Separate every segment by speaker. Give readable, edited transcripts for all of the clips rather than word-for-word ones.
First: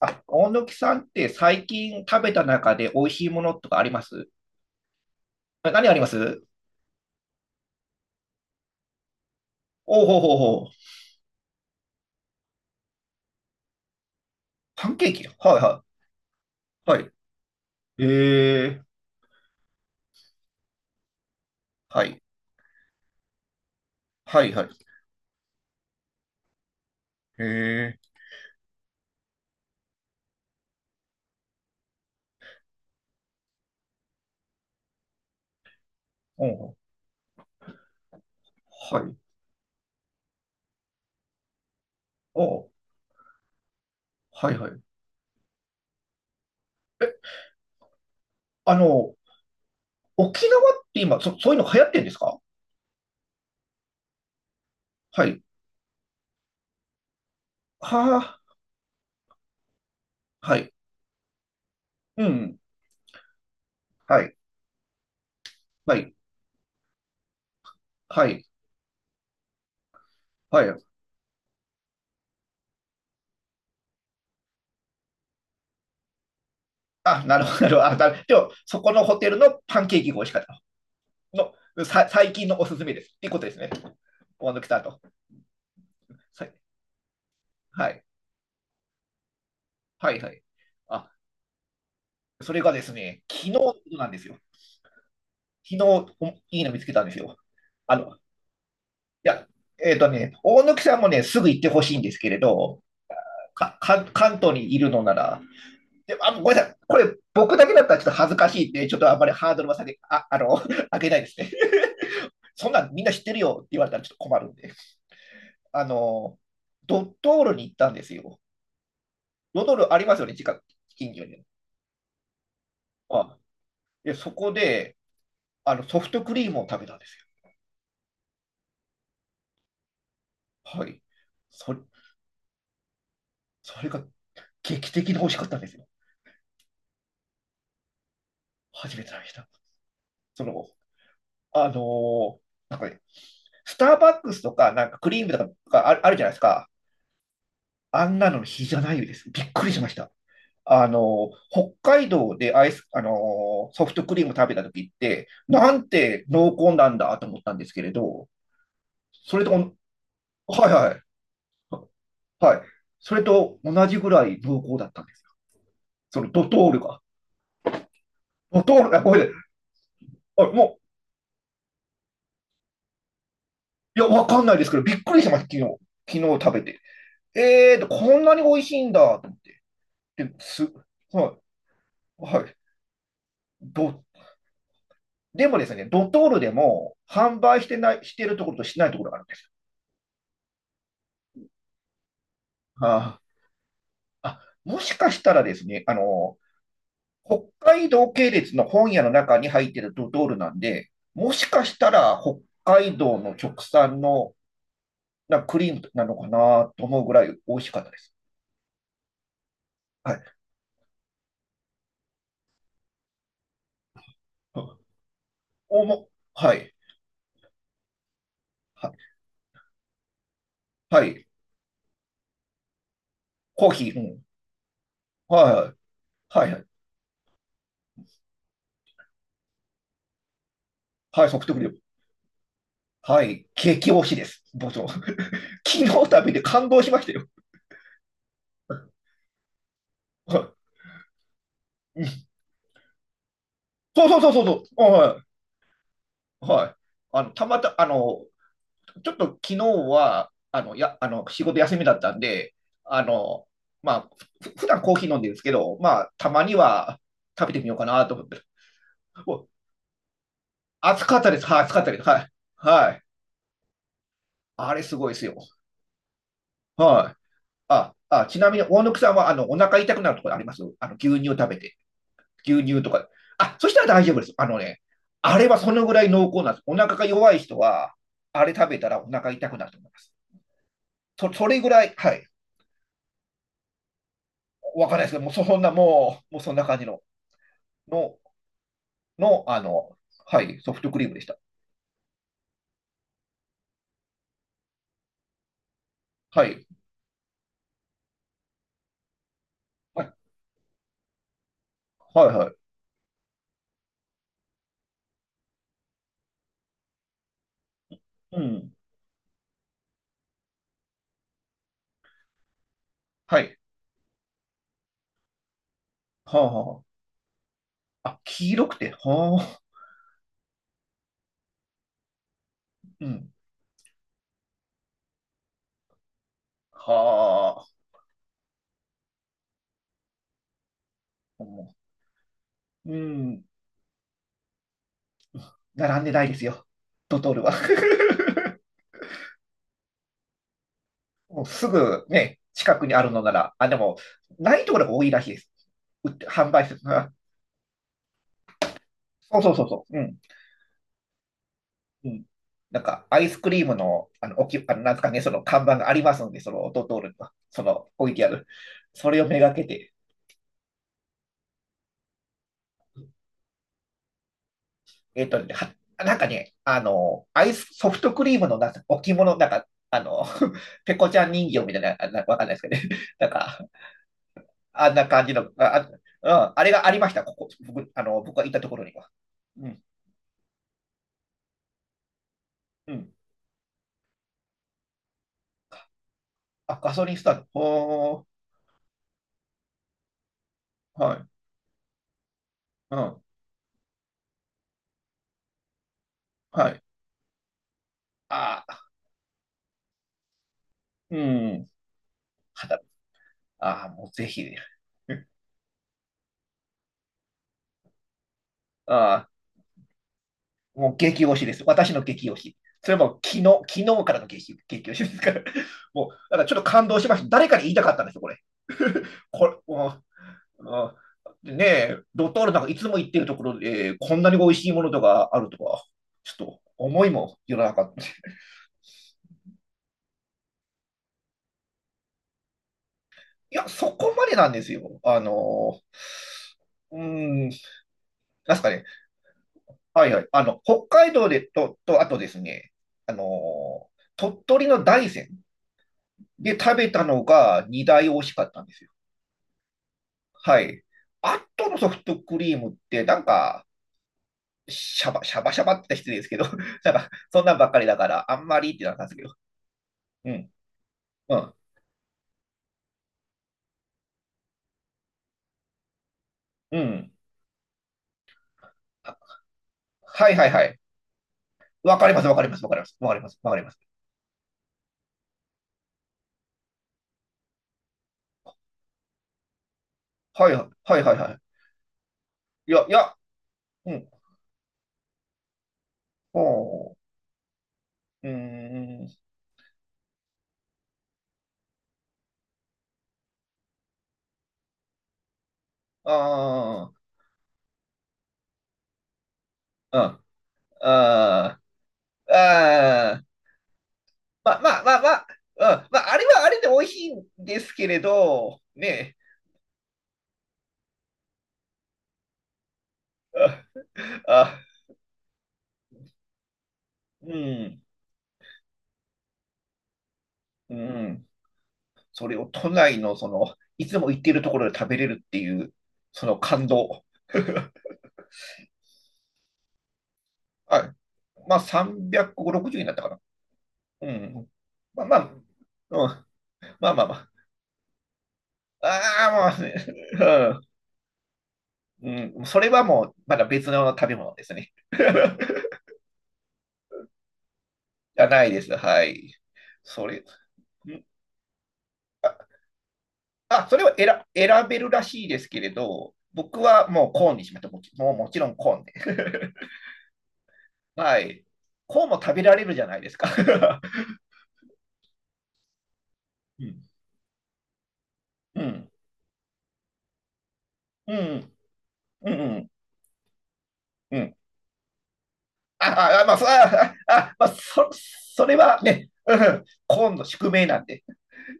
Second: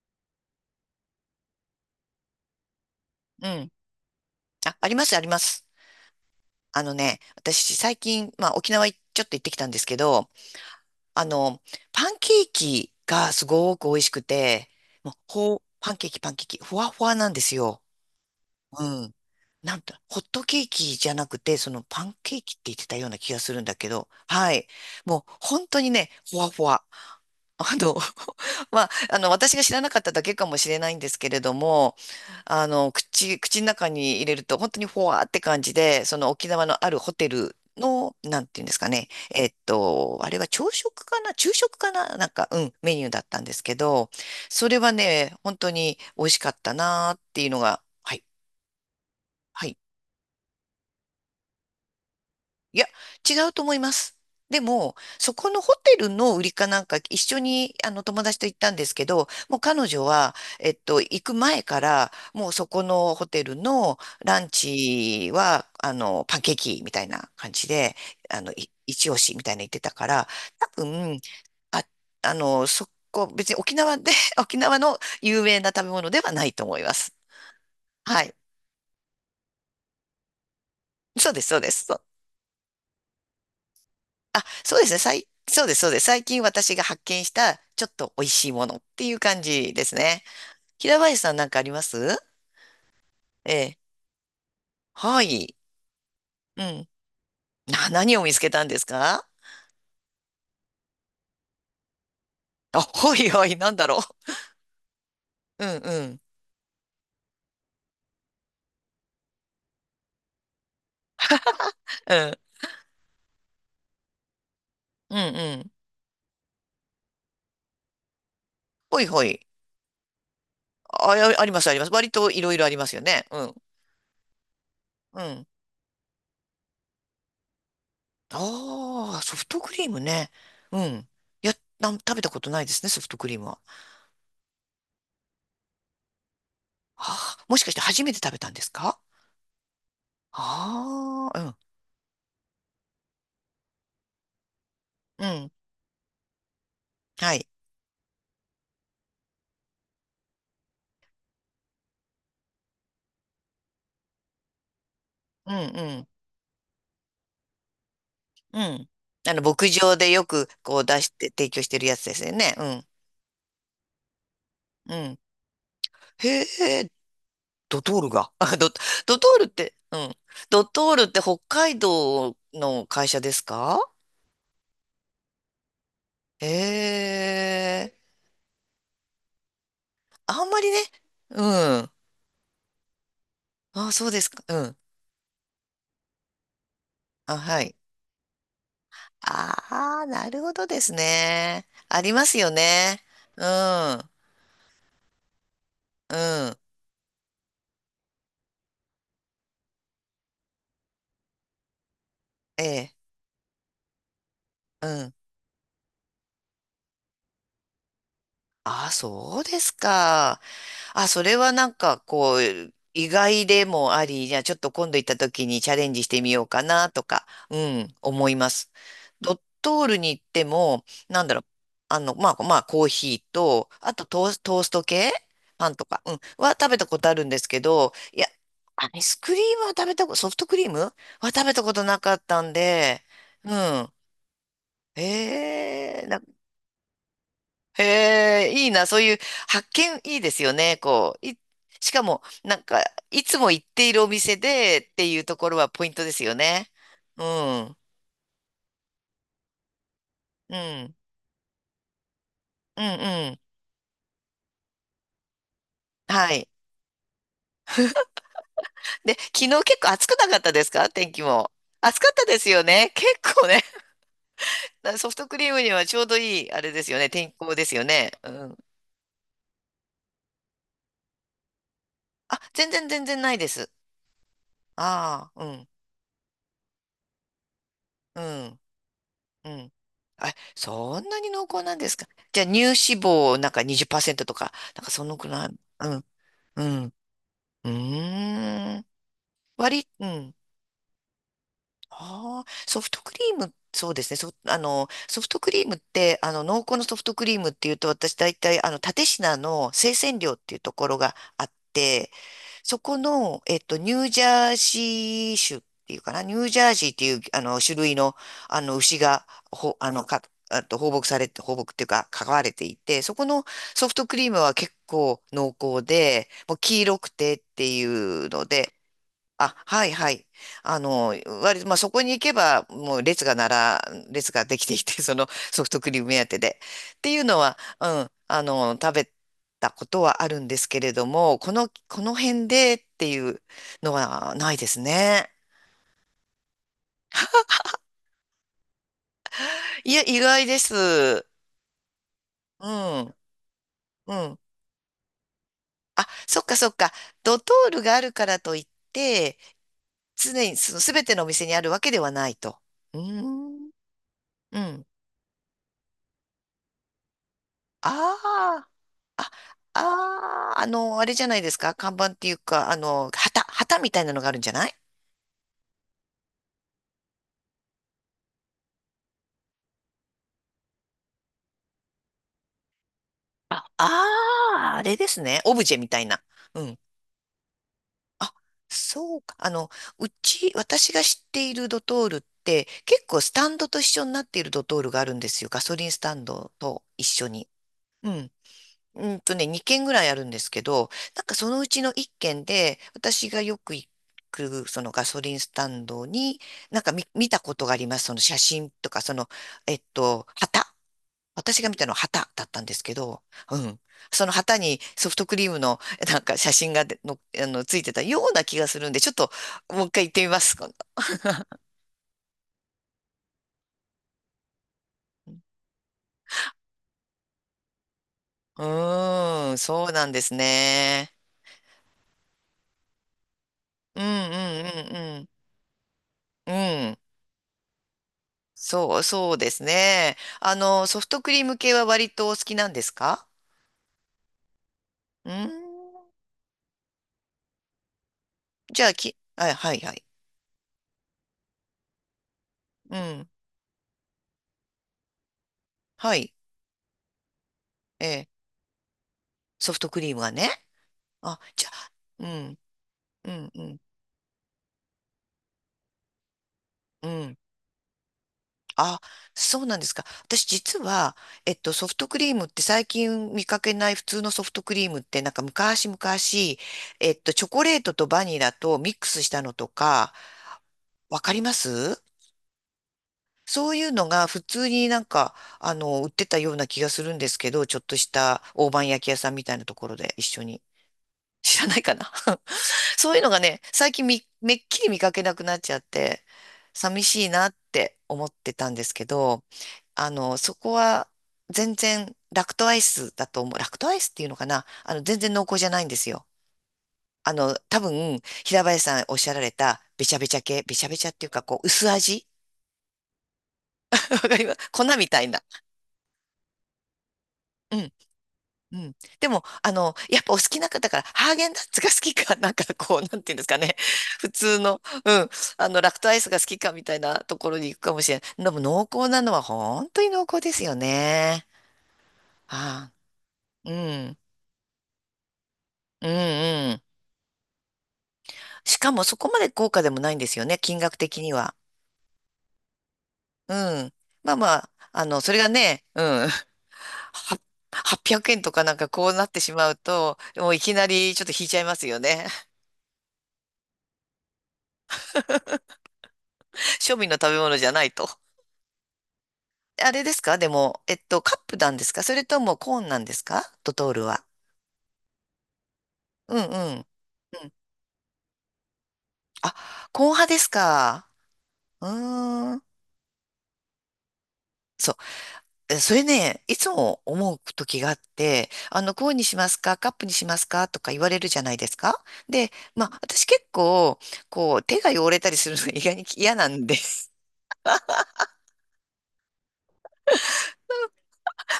Speaker 1: あ、大貫さんって最近食べた中で美味しいも
Speaker 2: う
Speaker 1: のと
Speaker 2: ん。
Speaker 1: かあります？
Speaker 2: あ、あります、あります。
Speaker 1: え、何あります？
Speaker 2: 私、最近、沖縄い、ちょっと行ってきたんですけ
Speaker 1: おうほう
Speaker 2: ど、
Speaker 1: ほうほう。
Speaker 2: あの、パンケーキがすごく美味しくて、
Speaker 1: パンケー
Speaker 2: もう、
Speaker 1: キ、は
Speaker 2: ほ
Speaker 1: い
Speaker 2: う、
Speaker 1: は
Speaker 2: パンケーキ、パンケーキ、ふ
Speaker 1: い。
Speaker 2: わ
Speaker 1: は
Speaker 2: ふ
Speaker 1: い。
Speaker 2: わなんですよ。
Speaker 1: ええ、
Speaker 2: うん。なんと、ホットケーキじゃなくて、その
Speaker 1: は
Speaker 2: パン
Speaker 1: い。
Speaker 2: ケーキって言ってたような気がするんだけど、
Speaker 1: はい
Speaker 2: は
Speaker 1: はい。
Speaker 2: い。もう、本当にね、ふわふわ。あの、
Speaker 1: ええ、
Speaker 2: 私が知らなかっただけかもしれないんですけれども、あの、口の中に入れると本当にフォワーって感じで、その
Speaker 1: お
Speaker 2: 沖縄
Speaker 1: う、
Speaker 2: のあるホテルの、なんていうんですか
Speaker 1: は
Speaker 2: ね、
Speaker 1: い。
Speaker 2: あれは朝食かな、昼食かな、なん
Speaker 1: お
Speaker 2: か、う
Speaker 1: う、
Speaker 2: ん、メニューだったんですけど、
Speaker 1: はい
Speaker 2: そ
Speaker 1: はい。
Speaker 2: れはね、本当に美味しかったなーっていうのが、はい、
Speaker 1: あの、
Speaker 2: はい。
Speaker 1: 沖縄って今、そういうの流行ってんですか？
Speaker 2: いや、違うと思います。でも、
Speaker 1: は
Speaker 2: そ
Speaker 1: い。
Speaker 2: このホテルの売りかなんか、一緒にあの友
Speaker 1: は
Speaker 2: 達と行ったんですけど、もう彼女は、
Speaker 1: あ、はい。
Speaker 2: 行く前から、
Speaker 1: う
Speaker 2: もう
Speaker 1: ん。
Speaker 2: そこのホテルの
Speaker 1: はい。
Speaker 2: ランチは、
Speaker 1: はい。
Speaker 2: パンケーキみたいな感じで、
Speaker 1: は
Speaker 2: あ
Speaker 1: い。
Speaker 2: の、い一押しみたいな言ってたから、
Speaker 1: は
Speaker 2: 多
Speaker 1: い。
Speaker 2: 分、あ、そこ、別に沖縄で、沖縄の有名な食べ物ではないと思います。
Speaker 1: あ、なるほど、なるほど。あ、
Speaker 2: は
Speaker 1: で
Speaker 2: い。
Speaker 1: も、そこのホテルのパンケーキが美味しかった。
Speaker 2: そうです、そうです。
Speaker 1: 最近のおすすめです。っていうことですね。
Speaker 2: あ、
Speaker 1: 大貫
Speaker 2: そ
Speaker 1: さ
Speaker 2: う
Speaker 1: ん
Speaker 2: ですね。
Speaker 1: と。
Speaker 2: そうです、そうです。最近
Speaker 1: はい、
Speaker 2: 私が発見したちょ
Speaker 1: は
Speaker 2: っ
Speaker 1: い、
Speaker 2: と美味しいものっていう感じです
Speaker 1: はい、
Speaker 2: ね。
Speaker 1: はい。
Speaker 2: 平
Speaker 1: あ、
Speaker 2: 林さん、なんかあります？
Speaker 1: それがですね、昨日
Speaker 2: え
Speaker 1: のこ
Speaker 2: え。
Speaker 1: となんですよ。
Speaker 2: はい。
Speaker 1: 昨日、おい
Speaker 2: う
Speaker 1: いの見つ
Speaker 2: ん。
Speaker 1: けたんですよ。
Speaker 2: 何
Speaker 1: い
Speaker 2: を見つけたんですか？
Speaker 1: や、大貫さんもね、すぐ行ってほしいんですけれど、
Speaker 2: あ、ほいほい、なんだろ
Speaker 1: 関東にいるのなら、
Speaker 2: う。うんう
Speaker 1: で、
Speaker 2: ん。
Speaker 1: あ、ごめんなさい、これ、僕だけだったらちょっと恥ずかしいんで、ちょっとあんまりハードルは下げ、上げないですね。
Speaker 2: うん。
Speaker 1: そんなんみんな知ってるよって言われたらちょっと困るんで。
Speaker 2: うんうん。
Speaker 1: あの、ドトールに行ったんですよ。
Speaker 2: ほいほい。
Speaker 1: ドトールありますよね、近く、
Speaker 2: あ、
Speaker 1: 近所
Speaker 2: あ
Speaker 1: に。
Speaker 2: あります、あります。割といろいろありますよね。
Speaker 1: あ、
Speaker 2: うん。
Speaker 1: で、そこで、
Speaker 2: うん。
Speaker 1: ソフトクリームを食べたんですよ。
Speaker 2: ああ、ソフトクリームね。う
Speaker 1: はい。
Speaker 2: ん。いや、
Speaker 1: それ、
Speaker 2: 食べたことないですね、ソフトクリームは。
Speaker 1: それが劇的に美味しかったんですよ。
Speaker 2: ああ、もしかして初めて食べたんです
Speaker 1: 初
Speaker 2: か？
Speaker 1: めて食べました。その、
Speaker 2: ああー、
Speaker 1: あのーなんかね、スターバックスとか、なんかクリ
Speaker 2: う
Speaker 1: ーム
Speaker 2: ん。
Speaker 1: とかあるじゃないですか。
Speaker 2: はい。
Speaker 1: あんなの比じゃないです。びっくりしました。あの北海道でアイス、ソフトクリーム食べた時って、
Speaker 2: う
Speaker 1: なん
Speaker 2: ん、
Speaker 1: て濃厚なんだと思ったんですけれど、
Speaker 2: うん、うん。
Speaker 1: それとお
Speaker 2: 牧
Speaker 1: ん、
Speaker 2: 場でよく
Speaker 1: はい
Speaker 2: こう
Speaker 1: は
Speaker 2: 出
Speaker 1: い。
Speaker 2: して、提供してるやつですよね。
Speaker 1: はい。それと同じぐらい濃厚だっ
Speaker 2: うん、
Speaker 1: たん
Speaker 2: う
Speaker 1: で
Speaker 2: ん。
Speaker 1: す。そ
Speaker 2: へ
Speaker 1: のドトール
Speaker 2: え、
Speaker 1: が。
Speaker 2: ドトールが。
Speaker 1: ドトールが、ごめ
Speaker 2: ド
Speaker 1: んな
Speaker 2: ト
Speaker 1: さい。
Speaker 2: ールって、うん。
Speaker 1: あ
Speaker 2: ド
Speaker 1: も
Speaker 2: トールって北海道の会社ですか？
Speaker 1: いや、わかんないですけど、びっくりしました、昨日。昨日
Speaker 2: へ
Speaker 1: 食べて。
Speaker 2: え、
Speaker 1: こんなに美味しいんだと思って、
Speaker 2: あんまりね。
Speaker 1: は
Speaker 2: うん。
Speaker 1: い、はい。ど、
Speaker 2: あ、そうですか。うん。
Speaker 1: でもですね、ドトールでも
Speaker 2: あ、
Speaker 1: 販売
Speaker 2: は
Speaker 1: して
Speaker 2: い。
Speaker 1: ない、してるところとしてないところがあるんですよ。
Speaker 2: ああ、なるほどですね。ありますよね。
Speaker 1: は
Speaker 2: うん、う
Speaker 1: ああ、もしかしたらですね、
Speaker 2: ん、
Speaker 1: 北海道系列の本屋の中に入ってるドトールなんで、もしかしたら北
Speaker 2: ええ、
Speaker 1: 海道の直産の
Speaker 2: うん。
Speaker 1: なクリームなのかなと思うぐらい美味しいかったです。
Speaker 2: ああ、そうです
Speaker 1: はい。
Speaker 2: か。あ、それはなんかこう、意外でもあり、じゃあちょっと今度行った時にチャ
Speaker 1: お
Speaker 2: レンジし
Speaker 1: も、
Speaker 2: てみよう
Speaker 1: は
Speaker 2: か
Speaker 1: い。
Speaker 2: なとか、うん、思います。
Speaker 1: はい。
Speaker 2: ドットールに行っても、
Speaker 1: は
Speaker 2: な
Speaker 1: い、
Speaker 2: んだろう、コーヒー
Speaker 1: コ
Speaker 2: と、
Speaker 1: ーヒ
Speaker 2: あ
Speaker 1: ー、う
Speaker 2: と
Speaker 1: ん。
Speaker 2: トース、トースト系パ
Speaker 1: は
Speaker 2: ンとか、うん、
Speaker 1: い、は
Speaker 2: は
Speaker 1: い、はい、
Speaker 2: 食べたことあるんですけど、いや、アイスクリームは食べたこと、ソフトクリームは
Speaker 1: はい、ソ
Speaker 2: 食
Speaker 1: フ
Speaker 2: べ
Speaker 1: トク
Speaker 2: た
Speaker 1: リー
Speaker 2: こ
Speaker 1: ム。
Speaker 2: となかったんで、
Speaker 1: はい、
Speaker 2: う
Speaker 1: 激
Speaker 2: ん。
Speaker 1: 推しです。僕、昨日食
Speaker 2: ええ、
Speaker 1: べて感動しましたよ。
Speaker 2: へえ、いいな。そ ういう発見いいですよ
Speaker 1: は
Speaker 2: ね、こう。しか
Speaker 1: い、
Speaker 2: も、なんか、いつも行っている
Speaker 1: そう
Speaker 2: お
Speaker 1: そうそう
Speaker 2: 店
Speaker 1: そう
Speaker 2: で
Speaker 1: そう、
Speaker 2: ってい
Speaker 1: は
Speaker 2: うところはポイントですよ
Speaker 1: い、は
Speaker 2: ね。
Speaker 1: い。あ
Speaker 2: うん、
Speaker 1: の、たま
Speaker 2: う
Speaker 1: た、
Speaker 2: ん、
Speaker 1: あの、ちょっと昨日は、
Speaker 2: う
Speaker 1: あの、
Speaker 2: ん、
Speaker 1: や、あの、仕事休みだったんで、
Speaker 2: う
Speaker 1: あ
Speaker 2: ん。
Speaker 1: の、まあ、普段コーヒー飲んでるんですけど、まあ、た
Speaker 2: は
Speaker 1: ま
Speaker 2: い。
Speaker 1: には食べてみようかなと思って。
Speaker 2: で、昨
Speaker 1: お、
Speaker 2: 日結構暑くなかったですか、
Speaker 1: 暑
Speaker 2: 天
Speaker 1: かっ
Speaker 2: 気
Speaker 1: たです。
Speaker 2: も。
Speaker 1: はい、暑かった
Speaker 2: 暑
Speaker 1: です。
Speaker 2: かっ
Speaker 1: は
Speaker 2: た
Speaker 1: い。
Speaker 2: ですよ
Speaker 1: は
Speaker 2: ね。
Speaker 1: い。
Speaker 2: 結構ね。
Speaker 1: あれ
Speaker 2: だか
Speaker 1: す
Speaker 2: ら
Speaker 1: ご
Speaker 2: ソ
Speaker 1: い
Speaker 2: フ
Speaker 1: です
Speaker 2: ト
Speaker 1: よ。
Speaker 2: クリームにはちょうどいい、あれですよ
Speaker 1: は
Speaker 2: ね。
Speaker 1: い。
Speaker 2: 天候ですよ
Speaker 1: あ、
Speaker 2: ね。
Speaker 1: あ、
Speaker 2: う
Speaker 1: ちなみ
Speaker 2: ん。
Speaker 1: に、大野木さんは、お腹痛くなるところあります？牛乳を食べて。
Speaker 2: あ、
Speaker 1: 牛
Speaker 2: 全
Speaker 1: 乳
Speaker 2: 然
Speaker 1: と
Speaker 2: 全
Speaker 1: か。
Speaker 2: 然ないで
Speaker 1: あ、そ
Speaker 2: す。
Speaker 1: したら大丈夫です。あのね、
Speaker 2: あ
Speaker 1: あ
Speaker 2: あ、
Speaker 1: れ
Speaker 2: う
Speaker 1: は
Speaker 2: ん、
Speaker 1: そのぐらい濃厚なんです。お腹が弱い人は、
Speaker 2: う
Speaker 1: あれ
Speaker 2: ん。
Speaker 1: 食べたらお腹
Speaker 2: う
Speaker 1: 痛くなる
Speaker 2: ん。
Speaker 1: と思います。
Speaker 2: あ、そんなに濃
Speaker 1: それ
Speaker 2: 厚
Speaker 1: ぐ
Speaker 2: なん
Speaker 1: ら
Speaker 2: で
Speaker 1: い、
Speaker 2: すか。
Speaker 1: はい、
Speaker 2: じゃあ、乳脂肪なんか20%とか、なん
Speaker 1: わ
Speaker 2: か
Speaker 1: かん
Speaker 2: そ
Speaker 1: ないです
Speaker 2: の
Speaker 1: けど、
Speaker 2: く
Speaker 1: もう
Speaker 2: らい。
Speaker 1: そんな、
Speaker 2: うん、
Speaker 1: もう、もうそん
Speaker 2: う
Speaker 1: な感じ
Speaker 2: ん、
Speaker 1: の、
Speaker 2: う
Speaker 1: の、
Speaker 2: ーん。
Speaker 1: の、あの、
Speaker 2: うん。
Speaker 1: はい、ソフトクリームでした。
Speaker 2: ああ、ソフトクリーム、そうですね。そ、あの、ソフトクリームって、あ
Speaker 1: は
Speaker 2: の、濃
Speaker 1: い。
Speaker 2: 厚のソフトクリームっていうと、私大体、あの、蓼科の生
Speaker 1: はい、
Speaker 2: 鮮量っていうところがあって、
Speaker 1: はい、はい。
Speaker 2: そこの、ニュージャージー州っていうかな、ニュージャージーっていう、あの、種類の、
Speaker 1: う
Speaker 2: あ
Speaker 1: ん。
Speaker 2: の、牛が、ほ、あの、か、あと放牧されて、放牧っていうか、飼われていて、そこ
Speaker 1: は
Speaker 2: の
Speaker 1: い。
Speaker 2: ソフトクリームは結構濃厚で、
Speaker 1: はあ、
Speaker 2: もう黄
Speaker 1: は
Speaker 2: 色くてってい
Speaker 1: あ。あ、
Speaker 2: うの
Speaker 1: 黄色
Speaker 2: で、
Speaker 1: くて、は
Speaker 2: あ、
Speaker 1: あ。
Speaker 2: はいはい。あの、割と、まあ、そこに行けば、もう
Speaker 1: う
Speaker 2: 列
Speaker 1: ん。
Speaker 2: がなら、列ができていて、そのソフトクリーム目当てで。っていうのは、
Speaker 1: は
Speaker 2: うん、あの、食べたことはあるんですけれども、
Speaker 1: あ。も
Speaker 2: この辺でっ
Speaker 1: う、う
Speaker 2: ていう
Speaker 1: ん。
Speaker 2: のはないですね。
Speaker 1: 並んでないですよ。ドトールは。
Speaker 2: いや、意外です。う
Speaker 1: もうすぐね、近くにある
Speaker 2: ん、
Speaker 1: のなら、あ、でも、
Speaker 2: うん。
Speaker 1: ないところが多いらしいです。
Speaker 2: あ、
Speaker 1: 売って、
Speaker 2: そっ
Speaker 1: 販
Speaker 2: か
Speaker 1: 売
Speaker 2: そ
Speaker 1: す
Speaker 2: っ
Speaker 1: る。
Speaker 2: か。
Speaker 1: あ、
Speaker 2: ドトールがあるからといっ
Speaker 1: そ
Speaker 2: て、
Speaker 1: うそうそうそう。うん。
Speaker 2: 常にその全てのお店にあるわけで
Speaker 1: う
Speaker 2: は
Speaker 1: ん。
Speaker 2: ないと。
Speaker 1: なん
Speaker 2: う
Speaker 1: か、ア
Speaker 2: ー
Speaker 1: イスクリー
Speaker 2: ん、
Speaker 1: ムの、あの、おき、
Speaker 2: う
Speaker 1: あの、
Speaker 2: ん。
Speaker 1: なんですかね、その看板がありますので、その、ドトールの、その、置いてある。
Speaker 2: ああ。
Speaker 1: それを
Speaker 2: あ、
Speaker 1: めがけて、
Speaker 2: あれじゃないですか。看板っていうか、あの、旗みたいなのがあるんじゃない？
Speaker 1: なんかね、アイス、ソフトクリームの、なんか、置物、なんか、ペコちゃん人形みたいな、わかんないですけどね。なんか、
Speaker 2: あ、あー、あ
Speaker 1: あん
Speaker 2: れ
Speaker 1: な
Speaker 2: です
Speaker 1: 感じ
Speaker 2: ね。
Speaker 1: の、
Speaker 2: オブジェみたいな。う
Speaker 1: あれ
Speaker 2: ん。
Speaker 1: がありました、ここ、僕、
Speaker 2: あ、
Speaker 1: 僕がいたところには。
Speaker 2: そうか。
Speaker 1: うん。
Speaker 2: 私が知っているドトールって、
Speaker 1: う
Speaker 2: 結
Speaker 1: ん、
Speaker 2: 構スタンドと一緒になっているドトールがあるんですよ。ガソリンスタンド
Speaker 1: あ、
Speaker 2: と
Speaker 1: ガソ
Speaker 2: 一
Speaker 1: リンス
Speaker 2: 緒
Speaker 1: タン
Speaker 2: に。
Speaker 1: ド。
Speaker 2: う
Speaker 1: ほ
Speaker 2: ん。うんとね、2軒ぐらいあるんですけど、
Speaker 1: ー、は
Speaker 2: なん
Speaker 1: い、
Speaker 2: かそのうちの1軒で、
Speaker 1: うん、
Speaker 2: 私がよく行く、そのガソリンスタンドに、
Speaker 1: はい。
Speaker 2: 見たことがあります。その写
Speaker 1: あ
Speaker 2: 真と
Speaker 1: あ、
Speaker 2: か、その、旗。
Speaker 1: う
Speaker 2: 私が
Speaker 1: ん、
Speaker 2: 見たのは旗だったんで
Speaker 1: 肌、
Speaker 2: すけど、うん。
Speaker 1: ああ、もうぜ
Speaker 2: その
Speaker 1: ひ、
Speaker 2: 旗にソフト クリームの、なんか写真がでの、あの、ついてたような気がするんで、ちょっ
Speaker 1: ああ、
Speaker 2: と、もう一回行ってみます。今度、
Speaker 1: もう激推しです。私の激推し。それはもう昨日、昨日からの激推しですから。もう、だからちょっと感動しました。誰かに言いたかったんですよ、これ。こ
Speaker 2: うー
Speaker 1: れ、
Speaker 2: ん、そう
Speaker 1: も
Speaker 2: なんです
Speaker 1: う、あ
Speaker 2: ね。
Speaker 1: でねえ、ドトールなんかいつも言ってるところで、
Speaker 2: うん、う
Speaker 1: こんなに美味しいもの
Speaker 2: ん、
Speaker 1: と
Speaker 2: うん、
Speaker 1: かあるとは、ちょっ
Speaker 2: うん。
Speaker 1: と
Speaker 2: うん。
Speaker 1: 思いもよらなかった。い
Speaker 2: そうですね。あの、ソフトクリーム系は割とお好きなんですか？
Speaker 1: や、そこまでなんですよ。
Speaker 2: うーん。
Speaker 1: うーん、なんすか
Speaker 2: じ
Speaker 1: ね。
Speaker 2: ゃあ、はいはい。
Speaker 1: はいはい。北海道でと、あとですね、
Speaker 2: う
Speaker 1: あの
Speaker 2: ん。
Speaker 1: ー鳥取の大山
Speaker 2: はい。
Speaker 1: で食べたのが2
Speaker 2: え
Speaker 1: 台美味
Speaker 2: え、
Speaker 1: しかったんですよ。
Speaker 2: ソフトクリームはね。
Speaker 1: はい。
Speaker 2: あ、
Speaker 1: あ
Speaker 2: じ
Speaker 1: と
Speaker 2: ゃ
Speaker 1: のソ
Speaker 2: あ、
Speaker 1: フト
Speaker 2: う
Speaker 1: クリー
Speaker 2: ん、
Speaker 1: ムって、なん
Speaker 2: うん、う
Speaker 1: か、
Speaker 2: ん、
Speaker 1: シャバシャバって言ったら失礼ですけど、なん
Speaker 2: う
Speaker 1: か、
Speaker 2: ん。
Speaker 1: そんなんばっかりだから、あんまりってなっ
Speaker 2: あ、
Speaker 1: たんですけど。
Speaker 2: そうなんですか。
Speaker 1: う
Speaker 2: 私
Speaker 1: ん、
Speaker 2: 実は、
Speaker 1: うん、
Speaker 2: ソフトクリームって最近見かけない普通のソフトクリームって、なんか昔々、
Speaker 1: うん。
Speaker 2: チョコレートとバニラとミック
Speaker 1: あ、
Speaker 2: スしたのとか、
Speaker 1: はいはいはい。
Speaker 2: わかりま
Speaker 1: わ
Speaker 2: す？
Speaker 1: かります、わかります、わかります、わかります、わかりま
Speaker 2: そう
Speaker 1: す。
Speaker 2: いうのが普通になんか、あの、売ってたような気がするんですけど、ちょっとした大判焼き屋さんみたいなところで一緒
Speaker 1: はいは
Speaker 2: に。
Speaker 1: い、はいはいはい。
Speaker 2: 知らないかな？
Speaker 1: いや、い
Speaker 2: そ
Speaker 1: や、
Speaker 2: ういうのがね、
Speaker 1: う
Speaker 2: 最近
Speaker 1: ん、
Speaker 2: みめっきり見かけなくなっちゃって、
Speaker 1: ほ
Speaker 2: 寂しいなって思
Speaker 1: う、
Speaker 2: っ
Speaker 1: うー
Speaker 2: てたんですけ
Speaker 1: ん、
Speaker 2: ど、あの、そこは全然ラクトアイスだと思う。ラクトアイスっていうのかな、あの、全然濃厚じゃないんです
Speaker 1: あ
Speaker 2: よ。
Speaker 1: ー、
Speaker 2: あの、多分、平林さんおっしゃられた、
Speaker 1: うん、
Speaker 2: べちゃべちゃっていうか、こ
Speaker 1: あ
Speaker 2: う、薄味
Speaker 1: ー、あ
Speaker 2: わかりま
Speaker 1: まあ
Speaker 2: す、
Speaker 1: まあ
Speaker 2: 粉
Speaker 1: まあま
Speaker 2: みた
Speaker 1: あ、
Speaker 2: いな。
Speaker 1: うんまあ、あれはあれで美味しいんです
Speaker 2: う
Speaker 1: け
Speaker 2: ん
Speaker 1: れど、
Speaker 2: うん。
Speaker 1: ね
Speaker 2: でも、あの、やっぱお好きな方だから、ハーゲンダッツが好きか、なんかこう、なんていうんですか
Speaker 1: あ、
Speaker 2: ね。普
Speaker 1: あ
Speaker 2: 通の、うん、あの、ラクトアイスが好きかみたいな
Speaker 1: う
Speaker 2: ところに行く
Speaker 1: ん、
Speaker 2: かもしれない。でも濃厚なのは本当に濃厚ですよ
Speaker 1: うん、
Speaker 2: ね。
Speaker 1: それを都
Speaker 2: あ
Speaker 1: 内のその、
Speaker 2: あ、う
Speaker 1: いつも行
Speaker 2: ん、
Speaker 1: っているところで食べれるっていう、
Speaker 2: うん、
Speaker 1: その感
Speaker 2: うん。
Speaker 1: 動。
Speaker 2: しかもそこまで高価でもないんですよね、金
Speaker 1: はい。
Speaker 2: 額的には。
Speaker 1: まあ、360になったかな。
Speaker 2: うん。
Speaker 1: う
Speaker 2: まあ
Speaker 1: ん。
Speaker 2: まあ、
Speaker 1: ま
Speaker 2: あ
Speaker 1: あま
Speaker 2: の、
Speaker 1: あ、
Speaker 2: それがね、うん。
Speaker 1: うん、まあまあまあ。
Speaker 2: は800円とかなんかこうなって
Speaker 1: あ
Speaker 2: し
Speaker 1: あ、もう
Speaker 2: ま
Speaker 1: ね、
Speaker 2: うと、もういきなりちょっと引いちゃいますよ
Speaker 1: う
Speaker 2: ね。
Speaker 1: ん、うん、それはもう、まだ別の食べ物ですね。
Speaker 2: 庶民の食べ物じゃないと。
Speaker 1: じゃないです。はい。
Speaker 2: あれ
Speaker 1: そ
Speaker 2: です
Speaker 1: れ、
Speaker 2: か、でも、
Speaker 1: うん
Speaker 2: カップなんですか、それともコーンなんですか、
Speaker 1: あ、
Speaker 2: ド
Speaker 1: それ
Speaker 2: ト
Speaker 1: を
Speaker 2: ール
Speaker 1: 選、
Speaker 2: は。
Speaker 1: 選べるらしいですけれど、
Speaker 2: うんう
Speaker 1: 僕
Speaker 2: ん。
Speaker 1: はもうコーンに
Speaker 2: う
Speaker 1: し
Speaker 2: ん。
Speaker 1: ました。もちろんコーンで。
Speaker 2: あ、コーン派です か？
Speaker 1: はい。
Speaker 2: う
Speaker 1: コーンも食べら
Speaker 2: ーん。
Speaker 1: れるじゃないですか。
Speaker 2: そう。え、それね、い
Speaker 1: う
Speaker 2: つ
Speaker 1: ん。
Speaker 2: も思う時があって、
Speaker 1: う
Speaker 2: あ
Speaker 1: ん。
Speaker 2: の、コーンにしますか、カップにしますかとか言わ
Speaker 1: う
Speaker 2: れるじゃな
Speaker 1: ん。
Speaker 2: いですか。
Speaker 1: うん。
Speaker 2: で、
Speaker 1: うん
Speaker 2: まあ、私結構、
Speaker 1: うん。
Speaker 2: こう、手が汚れたりするのが意
Speaker 1: あ、
Speaker 2: 外に
Speaker 1: あ、あま
Speaker 2: 嫌
Speaker 1: あ、そ、
Speaker 2: なんで、
Speaker 1: あ、あ、まあ、そ、それはね、うん、コーンの宿命なんで。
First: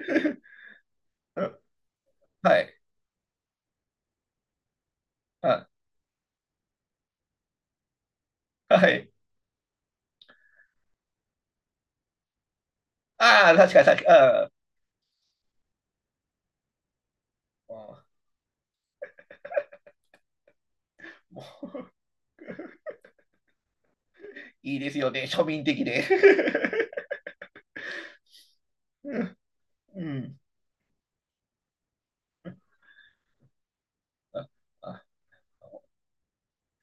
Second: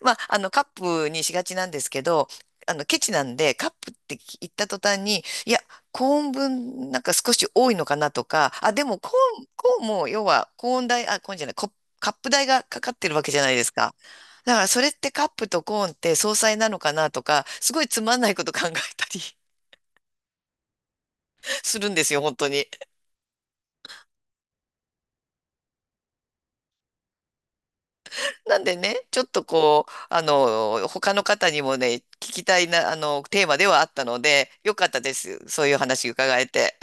Speaker 2: まあ、あの、カップにし
Speaker 1: う
Speaker 2: がち
Speaker 1: ん、
Speaker 2: なんですけど、
Speaker 1: はい。
Speaker 2: あの、ケチなんで、カップって言った途端に、いや、
Speaker 1: あ、
Speaker 2: コーン分、なんか少し多いのかなとか、あ、で
Speaker 1: は
Speaker 2: もコ
Speaker 1: い。
Speaker 2: ーン、コーンも、要は、コーン代、あ、コーンじゃない、コ、カップ代がかかってるわけじゃ
Speaker 1: あ
Speaker 2: な
Speaker 1: あ、
Speaker 2: いで
Speaker 1: 確
Speaker 2: す
Speaker 1: かに
Speaker 2: か。
Speaker 1: 確かに。ああ、
Speaker 2: だから、それってカップとコーンって相殺なのかなとか、すごいつまんないこと考えたり
Speaker 1: もう
Speaker 2: するんですよ、本当に。
Speaker 1: いいですよね。庶民的で。
Speaker 2: なんでね、
Speaker 1: う
Speaker 2: ちょっ
Speaker 1: ん。
Speaker 2: とこう、
Speaker 1: う
Speaker 2: あ
Speaker 1: ん、
Speaker 2: の、他の方にもね、聞きたいな、あの、テーマではあったので、よかった
Speaker 1: あ
Speaker 2: です。そういう
Speaker 1: あ
Speaker 2: 話伺えて。